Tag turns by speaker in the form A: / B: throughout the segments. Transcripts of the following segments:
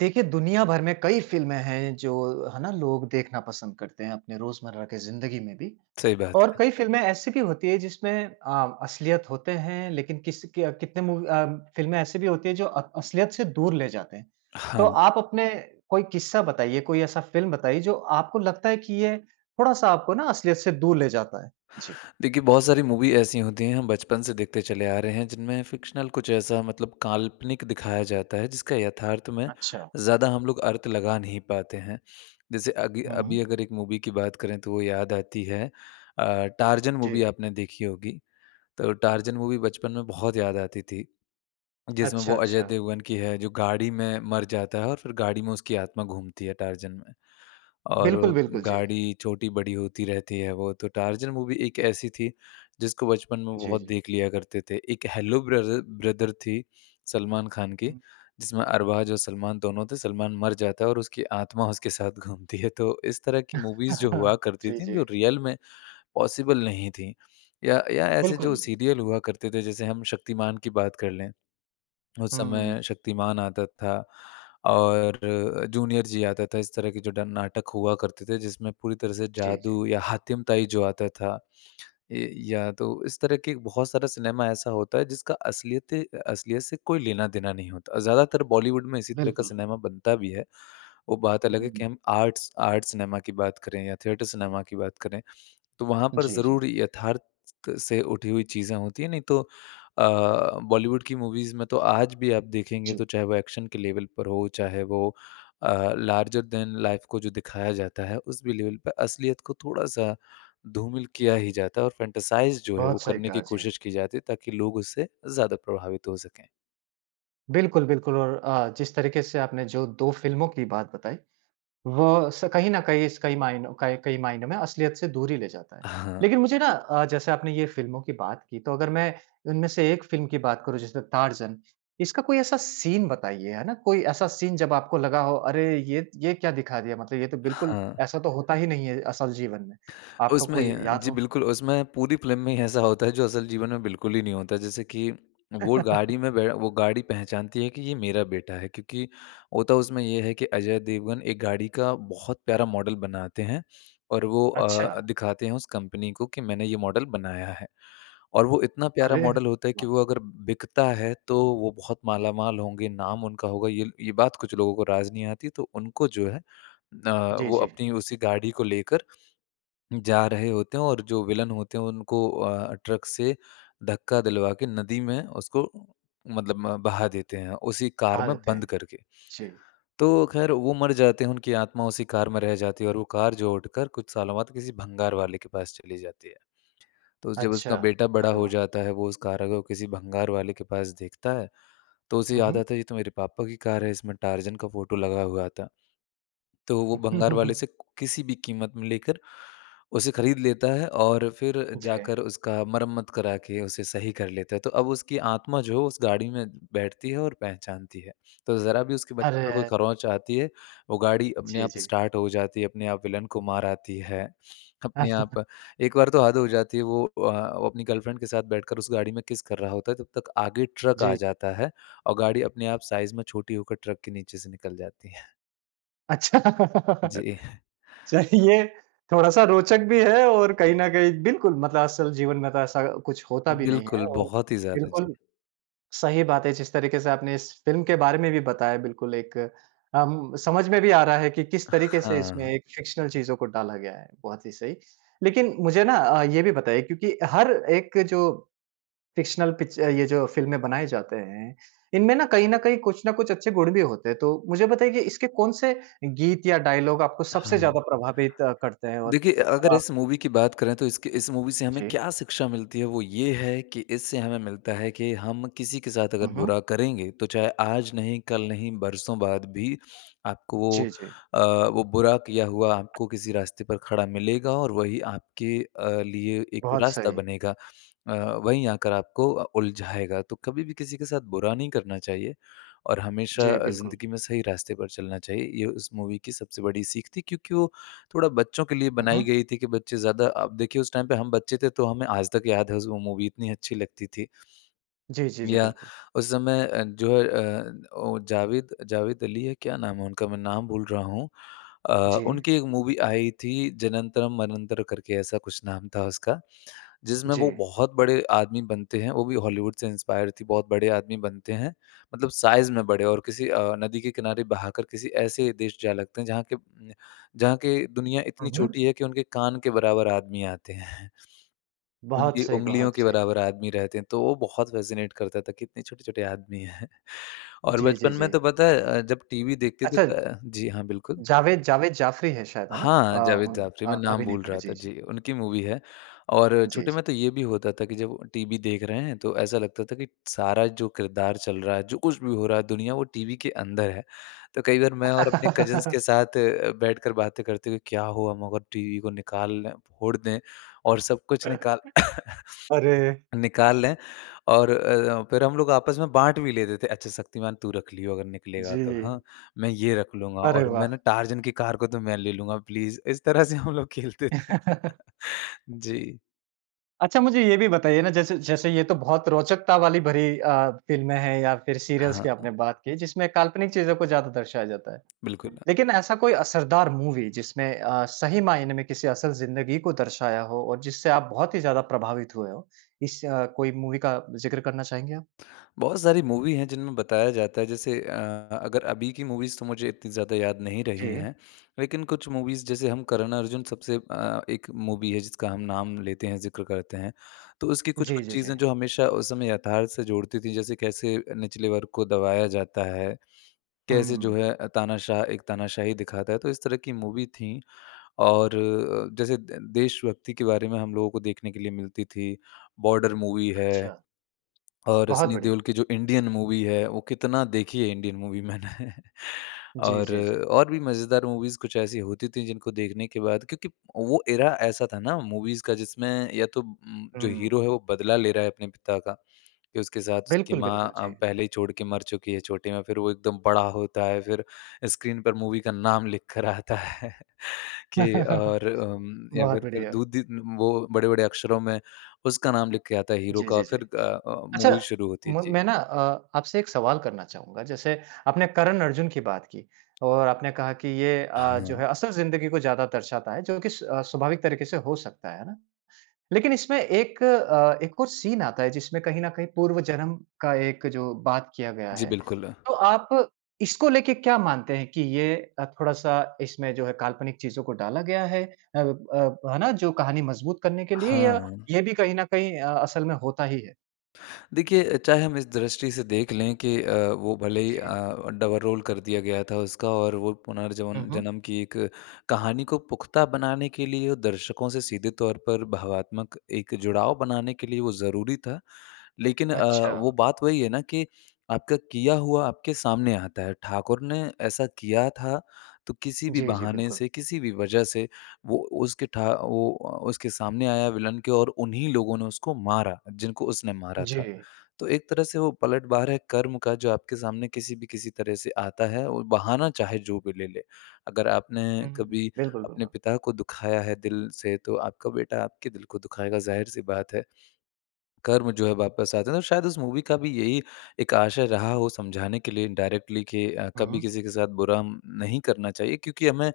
A: देखिए, दुनियाभर में कई फ़िल्में हैं जो है ना? लोग देखना पसंद करते हैं अपने रोज़मर्रा की ज़िंदगी में भी।
B: सही बात
A: और
B: है।
A: कई फ़िल्में ऐसी भी होती हैं जिसमें अ, असलियत होते हैं लेकिन किस के कितने मूवी अ, फ़िल्में ऐसी भी होती हैं जो अ, असलियत से दूर ले जाते हैं। तो
B: हाँ।
A: आप अपने कोई किस्सा बताइए कोई ऐसा फ़िल्म बताइए जो आपको लगता है कि ये थोड़ा-सा आपको ना असलियत से दूर ले जाता है। जी।
B: देखिए, बहुत सारी मूवी ऐसी होती हैं हम बचपन से देखते चले आ रहे हैं जिनमें फ़िक्शनल कुछ ऐसा मतलब काल्पनिक दिखाया जाता है जिसका यथार्थ में
A: अच्छा।
B: ज़्यादा हम लोग अर्थ लगा नहीं पाते हैं। जैसे अगी अभी
A: हुँ।
B: अगर एक मूवी की बात करें तो वो याद आती है अ, टार्ज़न मूवी
A: जी।
B: आपने देखी होगी, तो टार्ज़न मूवी बचपन में बहुत याद आती थी। जिसमें
A: अच्छा,
B: वो अजय
A: अच्छा।
B: देवगन की है जो गाड़ी में मर जाता है और फिर गाड़ी में उसकी आत्मा घूमती है, टार्ज़न में
A: बिल्कुल,
B: और
A: बिल्कुल। जी।
B: गाड़ी छोटी-बड़ी होती रहती है वो, तो टार्ज़न मूवी एक ऐसी थी जिसको बचपन में
A: जी,
B: बहुत
A: जी।
B: देख लिया करते थे। एक हैलो ब्ररर ब्रदर थी सलमान खान की,
A: उम
B: जिसमें अरबाज़ और सलमान दोनों थे। सलमान मर जाता है और उसकी आत्मा उसके साथ घूमती है। तो इस तरह की मूवीज़ जो हुआ करती
A: जी,
B: थीं जो
A: जी।
B: रियल में पॉसिबल नहीं थीं या, या ऐसे
A: बिल्कुल,
B: जो
A: बिल
B: सीरियल हुआ करते थे जैसे हम शक्तिमान की बात कर लें, उस
A: हुँ।
B: समय शक्तिमान आता था और जूनियर जी आता था। इस तरह के जो डन नाटक हुआ करते थे जिसमें पूरी तरह से
A: जी, जी।
B: जादू या हातिमताई जो आता था, ये या तो इस तरह के बहुत सारा सिनेमा ऐसा होता है जिसका असलियते असलियत से कोई लेना-देना नहीं होता और ज़्यादातर बॉलीवुड में इसी तरह का
A: बिल्कुल।
B: सिनेमा बनता भी है। वो बात
A: हुँ,
B: अलग है
A: हुँ,
B: कि
A: हुँ।
B: हम आर्ट्स आर्ट् सिनेमा की बात करें या थिएटर सिनेमा की बात करें, तो वहाँ पर
A: जी, जी।
B: ज़रूर यथार्थ से उठी हुई चीज़ें होती हैं। नहीं तो अ, बॉलीवुड की मूवीज़ में तो आज भी आप देखेंगे तो
A: जी।
B: चाहे वो एक्शन के लेवल पर हो चाहे वो अ, लार्जर दैन लाइफ़ को जो दिखाया जाता है उस भी लेवल पर असलियत को थोड़ा-सा धूमिल किया ही जाता है। और फ़ैंटसाइज़ जो है वो
A: बहुत सही
B: करने की
A: कहा, जी।
B: कोशिश की जाती है ताकि लोग उससे ज़्यादा प्रभावित हो सकें।
A: बिल्कुल, बिल्कुल और अ, जिस तरीक़े से आपने जो 2 फ़िल्मों की बात बताई, वह स कहीं न कहीं स कई मायनों कई कई मायनों में असलियत से दूर ही ले जाता है।
B: हाँ।
A: लेकिन मुझे ना अ, जैसे आपने ये फ़िल्मों की बात की, तो अगर मैं इनमें से एक फ़िल्म की बात करूँ, जैसे तारज़न, इसका कोई ऐसा सीन बताइए। है ना? कोई ऐसा सीन जब आपको लगा हो, "अरे! ये ये क्या दिखा दिया? मतलब ये तो बिल्कुल
B: हाँ।
A: ऐसा तो होता ही नहीं है असल जीवन में।" आपको कोई
B: उसमें
A: याद
B: जी,
A: हो?
B: बिल्कुल, उसमें पूरी फ़िल्म में ही ऐसा होता है जो असल जीवन में बिल्कुल ही नहीं होता है। जैसे कि वो गाड़ी में बै वो गाड़ी पहचानती है कि, "ये मेरा बेटा है।" क्योंकि होता उसमें ये है कि अजय देवगन एक गाड़ी का बहुत प्यारा मॉडल बनाते हैं और वो अ, अ,
A: अच्छा!
B: दिखाते हैं उस कंपनी को कि, "मैंने ये मॉडल बनाया है।" और वो इतना प्यारा
A: अरे!
B: मॉडल होता है कि
A: वाह!
B: वो अगर बिकता है, तो वो बहुत मालामाल होंगे, नाम उनका होगा। ये ये बात कुछ लोगों को राज़ नहीं आती तो उनको जो है अ,
A: जी,
B: वो
A: जी।
B: अपनी उसी गाड़ी को लेकर जा रहे होते हैं और जो विलन होते हैं, उनको अ, ट्रक से धक्का दिलवा के नदी में उसको मतलब म बहा देते हैं, उसी कार
A: बहा
B: में
A: देते
B: बंद
A: हैं।
B: करके।
A: जी।
B: तो ख़ैर, वो मर जाते हैं, उनकी आत्मा उसी कार में रह जाती है और वो कार जो उठकर कुछ सालों बाद किसी भंगार वाले के पास चली जाती है। तो जब
A: अच्छा।
B: उसका बेटा बड़ा
A: अरे
B: हो
A: वाह!
B: जाता है, वो उस कार को किसी भंगार वाले के पास देखता है, तो उसे
A: हुँ,
B: याद
A: हुँ।
B: आता है, "ये तो मेरे पापा की कार है। इसमें टार्ज़न का फ़ोटो लगा हुआ था।" तो वो भंगार वाले से किसी भी क़ीमत में लेकर उसे ख़रीद लेता है और फिर
A: जी।
B: जाकर उसका मरम्मत करा के उसे सही कर लेता है। तो अब उसकी आत्मा जो उस गाड़ी में बैठती है और पहचानती है। तो ज़रा भी उसके बच्चे को कोई
A: अरे!
B: खरोंच आती है, वो गाड़ी अपने
A: जी,
B: आप
A: जी।
B: स्टार्ट हो जाती है, अपने आप विलेन को मार आती है, अपने
A: [unintelligible]
B: आप एक बार तो हद हो जाती है, वो अ, वो अपनी गर्लफ्रेंड के साथ बैठकर उस गाड़ी में किस कर रहा होता है, तब तक आगे ट्रक आ
A: जी।
B: जाता है और गाड़ी अपने आप साइज़ में छोटी होकर ट्रक के नीचे से निकल जाती है।
A: अच्छा।
B: जी।
A: चाहे ये थोड़ा-सा रोचक भी है और कहीं न कहीं बिल्कुल मतलब असल जीवन में तो ऐसा कुछ होता भी नहीं है
B: बिल्कुल।
A: और
B: बहुत ही ज़्यादा। जी।
A: बिल्कुल सही बात है। जिस तरीके से आपने इस फ़िल्म के बारे में भी बताया बिल्कुल एक अम, समझ में भी आ रहा है कि किस तरीके से इसमें
B: हाँ।
A: एक फ़िक्शनल चीज़ों को डाला गया है। बहुत ही सही। लेकिन मुझे ना अ, ये भी बताइए क्योंकि हर एक जो फ़िक्शनल पिच अ, ये जो फ़िल्में बनाए जाते हैं, इनमें ना कहीं न कहीं, कुछ न कुछ अच्छे गुण भी होते हैं। तो मुझे बताइए कि इसके कौन-से गीत या डायलॉग आपको सबसे
B: हाँ।
A: ज़्यादा प्रभावित करते हैं? और
B: देखिए अ, अगर
A: अ
B: इस मूवी की बात करें तो इसके इस मूवी से हमें
A: जी।
B: क्या शिक्षा मिलती है, वो ये है कि इससे हमें मिलता है कि हम किसी के साथ
A: हुँ,
B: अगर
A: हुँ।
B: बुरा करेंगे तो चाहे आज नहीं कल नहीं बरसों बाद भी आपको वो
A: जी जी।
B: अ, वो बुरा किया हुआ आपको किसी रास्ते पर खड़ा मिलेगा और वही आपके अ, लिए एक
A: बहुत
B: रास्ता
A: सही।
B: बनेगा। अ, वहीं आकर आपको अ, उलझाएगा। तो कभी भी किसी के साथ बुरा नहीं करना चाहिए और हमेशा
A: जी,
B: अ,
A: बिल्कुल।
B: ज़िंदगी में सही रास्ते पर चलना चाहिए। ये उस मूवी की सबसे बड़ी सीख थी। क्योंकि वो थोड़ा बच्चों के लिए
A: हुँ,
B: बनाई
A: हुँ।
B: गई थी कि बच्चे ज़्यादा अब देखिए उस टाइम पर हम बच्चे थे तो हमें आज तक याद है उस वो जो मूवी इतनी अच्छी लगती थी।
A: जी, जी, जी,
B: या
A: बिल्कुल।
B: उस समय अ, जो अ, वो जावेद जावेद अली है, क्या नाम है उनका? मैं नाम भूल रहा हूँ। अ,
A: जी।
B: उनकी एक मूवी आई थी जनन्तरम मनन्तर करके ऐसा कुछ नाम था उसका। जिसमें वो
A: जी।
B: बहुत बड़े आदमी बनते हैं, वो भी हॉलीवुड से इंस्पायर थी। बहुत बड़े आदमी बनते हैं। मतलब साइज़ में बड़े और किसी अ, नदी के किनारे बहाकर किसी ऐसे देश जा लगते हैं जहाँ के उम, जहाँ के दुनिया इतनी
A: हुँ, हुँ।
B: छोटी है कि उनके कान के बराबर आदमी आते हैं।
A: बहुत
B: उनकी
A: सही,
B: उँगलियों
A: बहुत
B: के
A: सही।
B: बराबर आदमी रहते हैं। तो वो बहुत फ़ैसिनेट करता था कितने छोटे-छोटे आदमी हैं और
A: जी, जी,
B: बचपन में तो
A: जी।
B: पता है अ, जब टीवी देखते थे
A: अच्छा।
B: अ, जी हाँ, बिल्कुल।
A: जावेद जावेद जाफ़री है शायद। है ना? अ,
B: हाँ, जावेद जाफ़री,
A: अ
B: मैं
A: अ
B: नाम भूल
A: अभिनेता का
B: रहा
A: जी,
B: था।
A: जी।
B: जी। उनकी मूवी है। और
A: जी,
B: छोटे
A: जी।
B: में तो ये भी होता था कि जब टीवी देख रहे हैं तो ऐसा लगता था कि सारा जो किरदार चल रहा है जो कुछ भी हो रहा है दुनिया वो टीवी के अंदर है। तो कई बार मैं और अपने कज़िन्स के साथ अ, बैठकर बातें करते हुए, क्या हो हम अगर टीवी को निकाल लें, फ़ोड़ दें और सब कुछ निकाल
A: अरे!
B: निकाल लें और अ, फिर हम लोग आपस में बाँट भी लेते थे। अच्छा शक्तिमान तू रख लियो अगर निकलेगा तो,
A: जी।
B: हाँ? मैं ये रख लूँगा
A: अरे
B: और मैं ना
A: वाह!
B: टार्ज़न की कार को तो मैं ले लूँगा प्लीज़। इस तरह से हम लोग खेलते थे। जी।
A: अच्छा, मुझे ये भी बताइए ना, जैसे जैसे ये तो बहुत रोचकता वाली भरी अ, फिल्में हैं या फिर सीरियल्स की
B: हाँ।
A: आपने बात की, जिसमें काल्पनिक चीज़ों को ज़्यादा दर्शाया जाता है।
B: बिल्कुल।
A: लेकिन ऐसा कोई असरदार मूवी, जिसमें अ, सही मायने में किसी असल ज़िंदगी को दर्शाया हो और जिससे आप बहुत ही ज़्यादा प्रभावित हुए हों। इस कोई मूवी का ज़िक्र करना चाहेंगे आप?
B: बहुत सारी मूवी है, जिनमें बताया जाता है। जैसे अ, अगर अभी की मूवीज़, तो मुझे इतनी ज़्यादा याद नहीं रही
A: जी।
B: हैं, लेकिन कुछ मूवीज़ जैसे हम करण अर्जुन, सबसे अ, एक मूवी है जिसका हम नाम लेते हैं, ज़िक्र करते हैं, तो उसकी
A: जी,
B: कुछ-कुछ
A: जी, जी।
B: चीज़ें जो हमेशा उस समय यथार्थ से जोड़ती थीं। जैसे कैसे निचले वर्ग को दबाया जाता है, कैसे जो
A: हुँ।
B: है अ, तानाशाह एक तानाशाही दिखाता है, तो इस तरह की मूवी थी। और जैसे दे देश भक्ति के बारे में हम लोगों को देखने के लिए मिलती थी, बॉर्डर मूवी है
A: अच्छा।
B: और
A: बहुत
B: सनी
A: बढ़िया।
B: देओल की जो इंडियन मूवी है, वो कितना देखी है इंडियन मूवी मैंने।
A: जी,
B: और
A: जी, जी।
B: और भी मजेदार मूवीज़ कुछ ऐसी होती थी, जिनको देखने के बाद क्योंकि वो एरा ऐसा था ना, मूवीज़ का, जिसमें या तो उम जो हीरो
A: हुँ।
B: है वो बदला ले रहा है अपने पिता का, कि उसके साथ उसकी
A: बिल्कुल,
B: माँ
A: बिल्कुल। जी।
B: पहले ही छोड़ के मर चुकी है छोटी में, फिर वो एकदम बड़ा होता है, फिर स्क्रीन पर मूवी का नाम लिखकर आता है। कि और उम या
A: बहुत
B: फिर फिर
A: बढ़िया।
B: दूधि वो बड़े-बड़े अक्षरों में उसका नाम लिख के आता है हीरो
A: जी,
B: का,
A: जी, जी।
B: फिर द अ,
A: अच्छा,
B: मूवी शुरू होती है।
A: म
B: जी।
A: मैं ना अ, आपसे एक सवाल करना चाहूँगा। जैसे आपने करन अर्जुन की बात की और आपने कहा कि ये अ, जो
B: हाँ।
A: है असल ज़िंदगी को ज़्यादा दर्शाता है, जो कि स स्वाभाविक तरीके से हो सकता है, है ना? लेकिन इसमें एक अ, एक और सीन आता है, जिसमें कहीं न कहीं पूर्व जन्म का एक जो बात किया गया
B: जी।
A: है।
B: बिल्कुल।
A: तो आप इसको लेके क्या मानते हैं कि ये अ, थोड़ा-सा इसमें जो है काल्पनिक चीज़ों को डाला गया है, अब अब है ना, जो कहानी मज़बूत करने के लिए, या
B: हाँ।
A: ये भी कहीं न कहीं अ, असल में होता ही है?
B: देखिए, चाहे हम इस दृष्टि से देख लें कि अ, वो भले ही
A: जी।
B: अ, डबल रोल कर दिया गया था उसका और वो
A: हुँ,
B: पुनर्जवन
A: हुँ।
B: जन्म की एक कहानी को पुख़्ता बनाने के लिए दर्शकों से सीधे तौर पर भावात्मक एक जुड़ाव बनाने के लिए वो ज़रूरी था। लेकिन अ, वो
A: अच्छा।
B: बात वही है ना कि आपका किया हुआ आपके सामने आता है। ठाकुर ने ऐसा किया था, तो किसी भी
A: जी, जी।
B: बहाने
A: बिल्कुल।
B: से, किसी भी वज़ह से वो उसके ठा वो उ उसके सामने आया विलन के और उन्हीं लोगों ने उसको मारा, जिनको उसने मारा था।
A: जी।
B: तो एक तरह से वो पलटवार है कर्म का, जो आपके सामने किसी भी किसी तरह से आता है, और बहाना चाहे जो भी ले-ले। अगर आपने
A: हुँ, हुँ।
B: कभी
A: बिल्कुल,
B: अपने
A: बिल्कुल।
B: पिता को दुखाया है दिल से, तो आपका बेटा आपके दिल को दुखाएगा, ज़ाहिर सी बात है, कर्म जो है वापस आते हैं। तो शायद उस मूवी का भी यही एक आशय रहा हो समझाने के लिए इनडायरेक्टली कि
A: हुँ,
B: कभी
A: हुँ।
B: किसी के साथ बुरा म नहीं करना चाहिए, क्योंकि हमें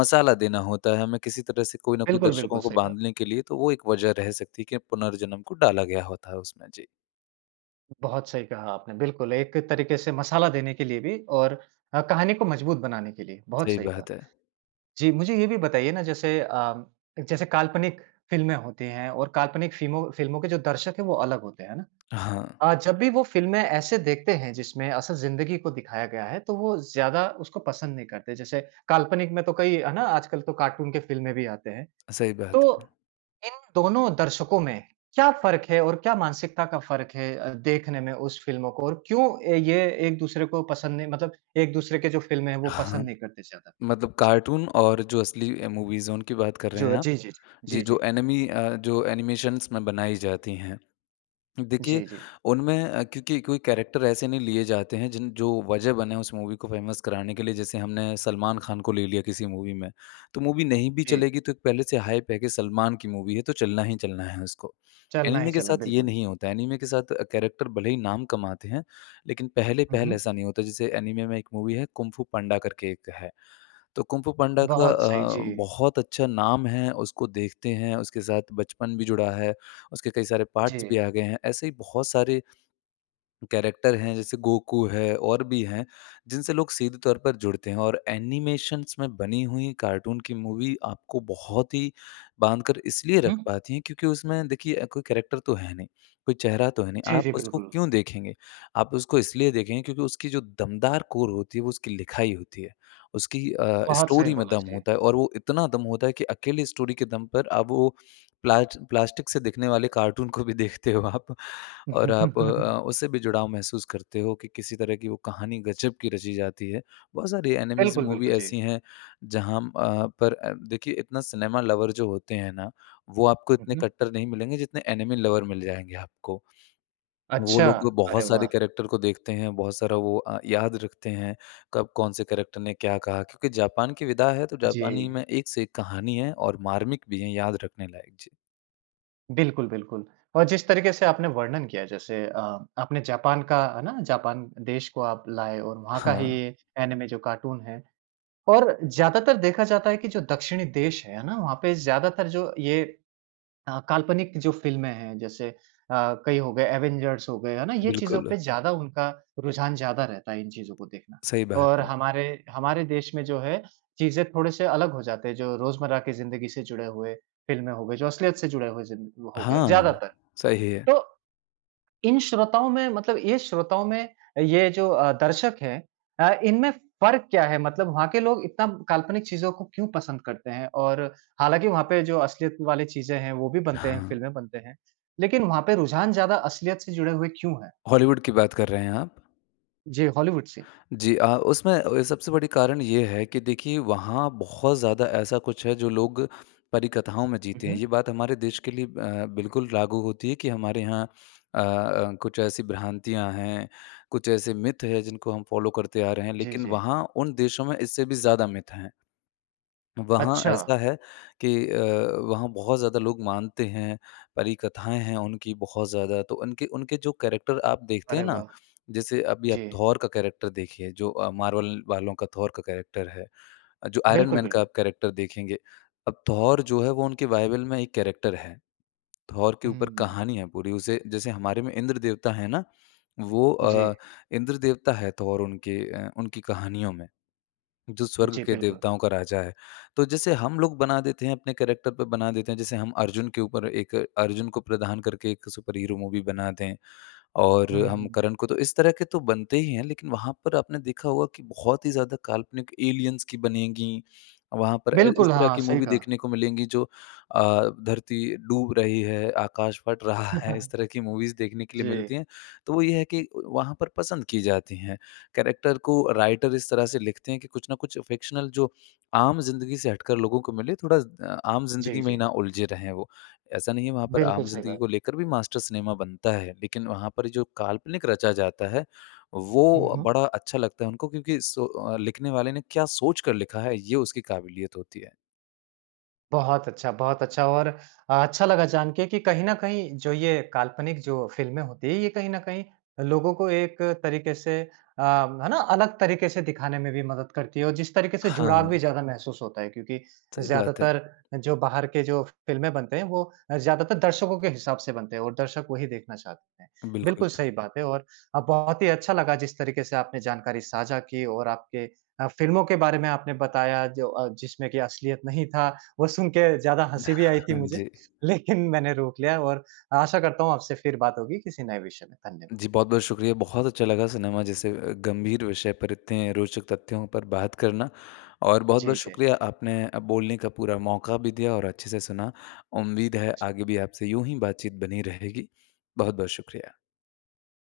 B: मसाला देना होता है, हमें किसी तरह से कोई न कोई
A: बिल्कुल, बिल्कुल
B: दर्शकों को
A: सही कहा।
B: बाँधने के लिए, तो वो एक वज़ह रह सकती है कि पुनर्जन्म को डाला गया होता है उसमें, जी।
A: बहुत सही कहा आपने, बिल्कुल। एक तरीके से मसाला देने के लिए भी और अ, कहानी को मज़बूत बनाने के लिए बहुत
B: सही
A: सही कहा।
B: बात है।
A: जी, मुझे ये भी बताइए ना, जैसे अ, जैसे काल्पनिक फ़िल्में होती हैं और काल्पनिक फिमो फ़िल्मों के जो दर्शक हैं वो अलग होते हैं, है ना?
B: हाँ।
A: अ, जब भी वो फ़िल्में ऐसे देखते हैं, जिसमें असल ज़िंदगी को दिखाया गया है, तो वो ज़्यादा उसको पसंद नहीं करते। जैसे काल्पनिक में तो कई है ना, आजकल तो कार्टून के फ़िल्में भी आते हैं।
B: सही बात
A: तो
B: है।
A: इन दोनों दर्शकों में क्या फ़र्क है और क्या मानसिकता का फ़र्क है अ, देखने में उस फ़िल्मों को, और क्यों ये एक-दूसरे को पसंद नहीं मतलब एक-दूसरे की जो फ़िल्में हैं वो
B: हाँ,
A: पसंद नहीं करते ज़्यादा?
B: मतलब
A: जी।
B: कार्टून और जो असली अ, मूवीज़ है उनकी बात कर रहे हैं
A: जो
B: आप?
A: जी, जी, जी।
B: जी,
A: जी,
B: जो
A: जी।
B: एनीमे अ, जो एनिमेशन्स में बनाई जाती है। देखिए,
A: जी, जी।
B: उनमें अ, क्योंकि कोई कैरेक्टर ऐसे नहीं लिए जाते हैं जिन जो वजह बने हैं उस मूवी को फ़ेमस कराने के लिए, जैसे हमने सलमान खान को ले लिया किसी मूवी में, तो मूवी नहीं भी
A: जी।
B: चलेगी तो पहले से हाइप है कि सलमान की मूवी है, तो चलना ही चलना है उसको।
A: चलना ही
B: एनीमे के
A: चलना,
B: साथ ये
A: बिल्कुल।
B: नहीं होता है। एनीमे के साथ कैरेक्टर भले ही नाम कमाते हैं। लेकिन
A: हुँ,
B: पहले-पहले
A: हुँ।
B: ऐसा नहीं होता, जैसे एनीमे में एक मूवी है कुंग फू पांडा करके एक है। तो कुंग फू पांडा का
A: बहुत सही,
B: अ,
A: जी।
B: बहुत अच्छा नाम है। उसको देखते हैं। उसके साथ बचपन भी जुड़ा है। उसके कई सारे पार्ट्स भी
A: जी।
B: आ गए हैं। ऐसे ही बहुत सारे कैरेक्टर हैं, जैसे गोकू है और भी हैं, जिनसे लोग सीधे तौर पर जुड़ते हैं, और एनिमेशन्स में बनी हुई कार्टून की मूवी आपको बहुत ही बाँधकर इसलिए रख
A: हुँ।
B: पाती है, क्योंकि उसमें देखिए अ, कोई कैरेक्टर तो है नहीं, कोई चेहरा तो है नहीं,
A: जी,
B: आप
A: जी
B: उसको
A: बिल्कुल।
B: क्यों देखेंगे? आप उसको इसलिए देखेंगे क्योंकि उसकी जो दमदार कोर होती है, वो उसकी लिखाई होती है, उसकी अ,
A: बहुत सही
B: स्टोरी में
A: बोला
B: दम
A: जी।
B: होता है, और वो इतना दम होता है कि अकेले स्टोरी के दम पर अब वो प्ला प्लास्टिक से दिखने वाले कार्टून को भी देखते हो आप, और आप अ, उससे भी जुड़ाव महसूस करते हो कि किसी तरह की वो कहानी ग़ज़ब की रची जाती है। बहुत सारी एनीमेज़
A: बिल्कुल,
B: मूवी
A: बिल्कुल जी।
B: ऐसी है जहाँ म अ, पर देखिए इतना सिनेमा लवर जो होते हैं ना वो आपको इतने
A: उहुँ।
B: कट्टर नहीं मिलेंगे जितने एनीमे लवर मिल जाएँगे आपको। वो
A: अच्छा,
B: लोग
A: अरे
B: बहुत सारे
A: वाह!
B: कैरेक्टर को देखते हैं, बहुत सारा वो अ, याद रखते हैं, कब कौन से कैरेक्टर ने क्या कहा, क्योंकि जापान की विधा है तो जापानी
A: जी।
B: में एक से एक कहानी है और मार्मिक भी है, याद रखने लायक, जी।
A: बिल्कुल-बिल्कुल। और जिस तरीके से आपने वर्णन किया है जैसे अ, आपने जापान का, है ना? जापान देश को आप लाए हो वहाँ का ही
B: हाँ।
A: एनिमे जो कार्टून है। और ज़्यादातर देखा जाता है कि जो दक्षिणी देश हैं, है ना? वहाँ पे ज़्यादातर जो ये अ, काल्पनिक जो फ़िल्में हैं जैसे अ, कई हो गए एवेंजर्स हो गए है ना? ये चीज़ों
B: बिल्कुल।
A: पे ज़्यादा उनका, रुझान ज़्यादा रहता है इन चीज़ों को देखना।
B: सही बात
A: और
B: है।
A: हमारे, हमारे देश में जो है चीज़ें थोड़े से अलग हो जाते हैं। जो रोजमर्रा की ज़िन्दगी से जुड़े हुए फिल्में हो गए, जो असलियत से जुड़े हुए ज़िं हो गए,
B: हाँ,
A: ज़्यादातर।
B: सही है।
A: तो, इन श्रोताओं में मतलब ये श्रोताओं में ये जो अ, दर्शक है अ, इनमें फ़र्क क्या है? मतलब वहाँ के लोग इतना काल्पनिक चीज़ों को क्यों पसंद करते हैं। और हालाँकि वहाँ पे जो असलियत वाली चीजें हैं वो भी बनते हैं,
B: हाँ।
A: फ़िल्में बनते हैं। लेकिन वहाँ पे रुझान ज़्यादा असलियत से जुड़े हुए क्यों है?
B: हॉलीवुड की बात कर रहे हैं आप?
A: जी, हॉलीवुड से।
B: जी अ, उसमें अ, सबसे बड़ी कारण ये है कि देखिए वहाँ बहुत ज़्यादा ऐसा कुछ है जो लोग परी कथाओं में
A: हुँ,
B: जीते हैं।
A: हुँ।
B: ये बात हमारे देश के लिए अ, बिल्कुल लागू होती है कि हमारे यहाँ अ अ, कुछ ऐसी भ्रांतियाँ हैं कुछ ऐसे मिथ है जिनको हम फॉलो करते आ रहे हैं।
A: जी,
B: लेकिन
A: जी।
B: वहाँ उन देशों में इससे भी ज़्यादा मिथ हैं। वहाँ
A: अच्छा।
B: ऐसा है कि अ, वहाँ बहुत ज़्यादा लोग मानते हैं, परी कथाएँ हैं उनकी बहुत ज़्यादा। तो उनके उनके जो कैरेक्टर आप देखते हैं
A: अरे
B: ना?
A: वाह!
B: जैसे अभी आप
A: जी।
B: थॉर का कैरेक्टर देखिए जो Marvel वालों का थॉर का कैरेक्टर है। अ, जो आयरन
A: बिल्कुल,
B: मैन का
A: बिल्कुल।
B: आप कैरेक्टर देखेंगे। अब थॉर जो है वो उनके बाइबल में एक कैरेक्टर है। थॉर के ऊपर
A: हम्म।
B: कहानी है पूरी। उसे जैसे हमारे में इंद्र देवता है ना वो
A: जी।
B: अ, इंद्र देवता है थोर उनके उनकी कहानियों में, जो स्वर्ग
A: जी,
B: के
A: बिल्कुल।
B: देवताओं का राजा है। तो जैसे हम लोग बना देते हैं अपने कैरेक्टर पर बना देते हैं जैसे हम अर्जुन के ऊपर एक अर्जुन को प्रदान करके एक सुपर हीरो मूवी बनाते हैं। और हम
A: हम्म।
B: करण को तो इस तरह के तो बनते ही हैं लेकिन वहाँ पर आपने देखा होगा कि बहुत ही ज़्यादा काल्पनिक एलियंस की बनेगी। वहाँ पर अ, इस
A: बिल्कुल,
B: तरह
A: हाँ
B: की
A: सही
B: मूवी
A: कहा।
B: देखने को मिलेंगी जो अ, धरती डूब रही है, आकाश फ़ट रहा है इस तरह की मूवीज़ देखने के लिए मिलती
A: जी।
B: हैं। तो वो ये है कि वहाँ पर पसंद की जाती हैं। कैरेक्टर को राइटर इस तरह से लिखते हैं कि कुछ न कुछ फिक्शनल जो आम ज़िन्दगी से हटकर लोगों को मिले थोड़ा अ, आम ज़िन्दगी
A: जी,
B: में ही
A: जी।
B: ना उलझे रहे वो। ऐसा नहीं है वहाँ पर
A: बिल्कुल
B: आम
A: सही
B: ज़िन्दगी
A: बात।
B: को लेकर भी मास्टर सिनेमा बनता है। लेकिन वहाँ पर जो काल्पनिक रचा जाता है,
A: हुँ,
B: वो
A: हुँ।
B: बड़ा अच्छा लगता है उनको क्योंकि सो लिखने वाले ने क्या सोचकर लिखा है ये उसकी क़ाबिलियत होती है।
A: बहुत अच्छा, बहुत अच्छा और अ, अच्छा लगा जान के कि कहीं न कहीं जो ये काल्पनिक जो फिल्में होती हैं, ये कहीं न कहीं लोगों को एक तरीके से अ, है ना? अलग तरीके से दिखाने में भी मदद करती है। और जिस तरीके से जुड़ाव भी
B: हाँ।
A: ज़्यादा महसूस होता है क्योंकि
B: सही बात है।
A: ज़्यादातर जो बाहर के जो फिल्में बनते हैं वो अ, ज़्यादातर दर्शकों के हिसाब से बनते हैं, और दर्शक वही देखना चाहते हैं।
B: अ, बिल्कुल।
A: बिल्कुल सही बात है और अ, बहुत ही अच्छा लगा जिस तरीके से आपने जानकारी साझा की और आपके अ, फिल्मों के बारे में आपने बताया जो अ, जिसमें कि असलियत नहीं था। वो सुन के ज़्यादा हँसी भी आई थी मुझे,
B: जी।
A: लेकिन मैंने रोक लिया। और आशा करता हूँ आपसे फिर बात होगी किसी नए विषय पे, धन्यवाद।
B: जी, बहुत-बहुत शुक्रिया। बहुत अच्छा लगा सिनेमा जैसे गंभीर विषय पर इतने रोचक तथ्यों पर बात करना। और बहुत-बहुत
A: जी, जी।
B: शुक्रिया आपने अ, बोलने का पूरा मौका भी दिया और अच्छे से सुना। उम्मीद है
A: जी।
B: आगे भी आपसे यूँ ही बातचीत बनी रहेगी। बहुत-बहुत शुक्रिया।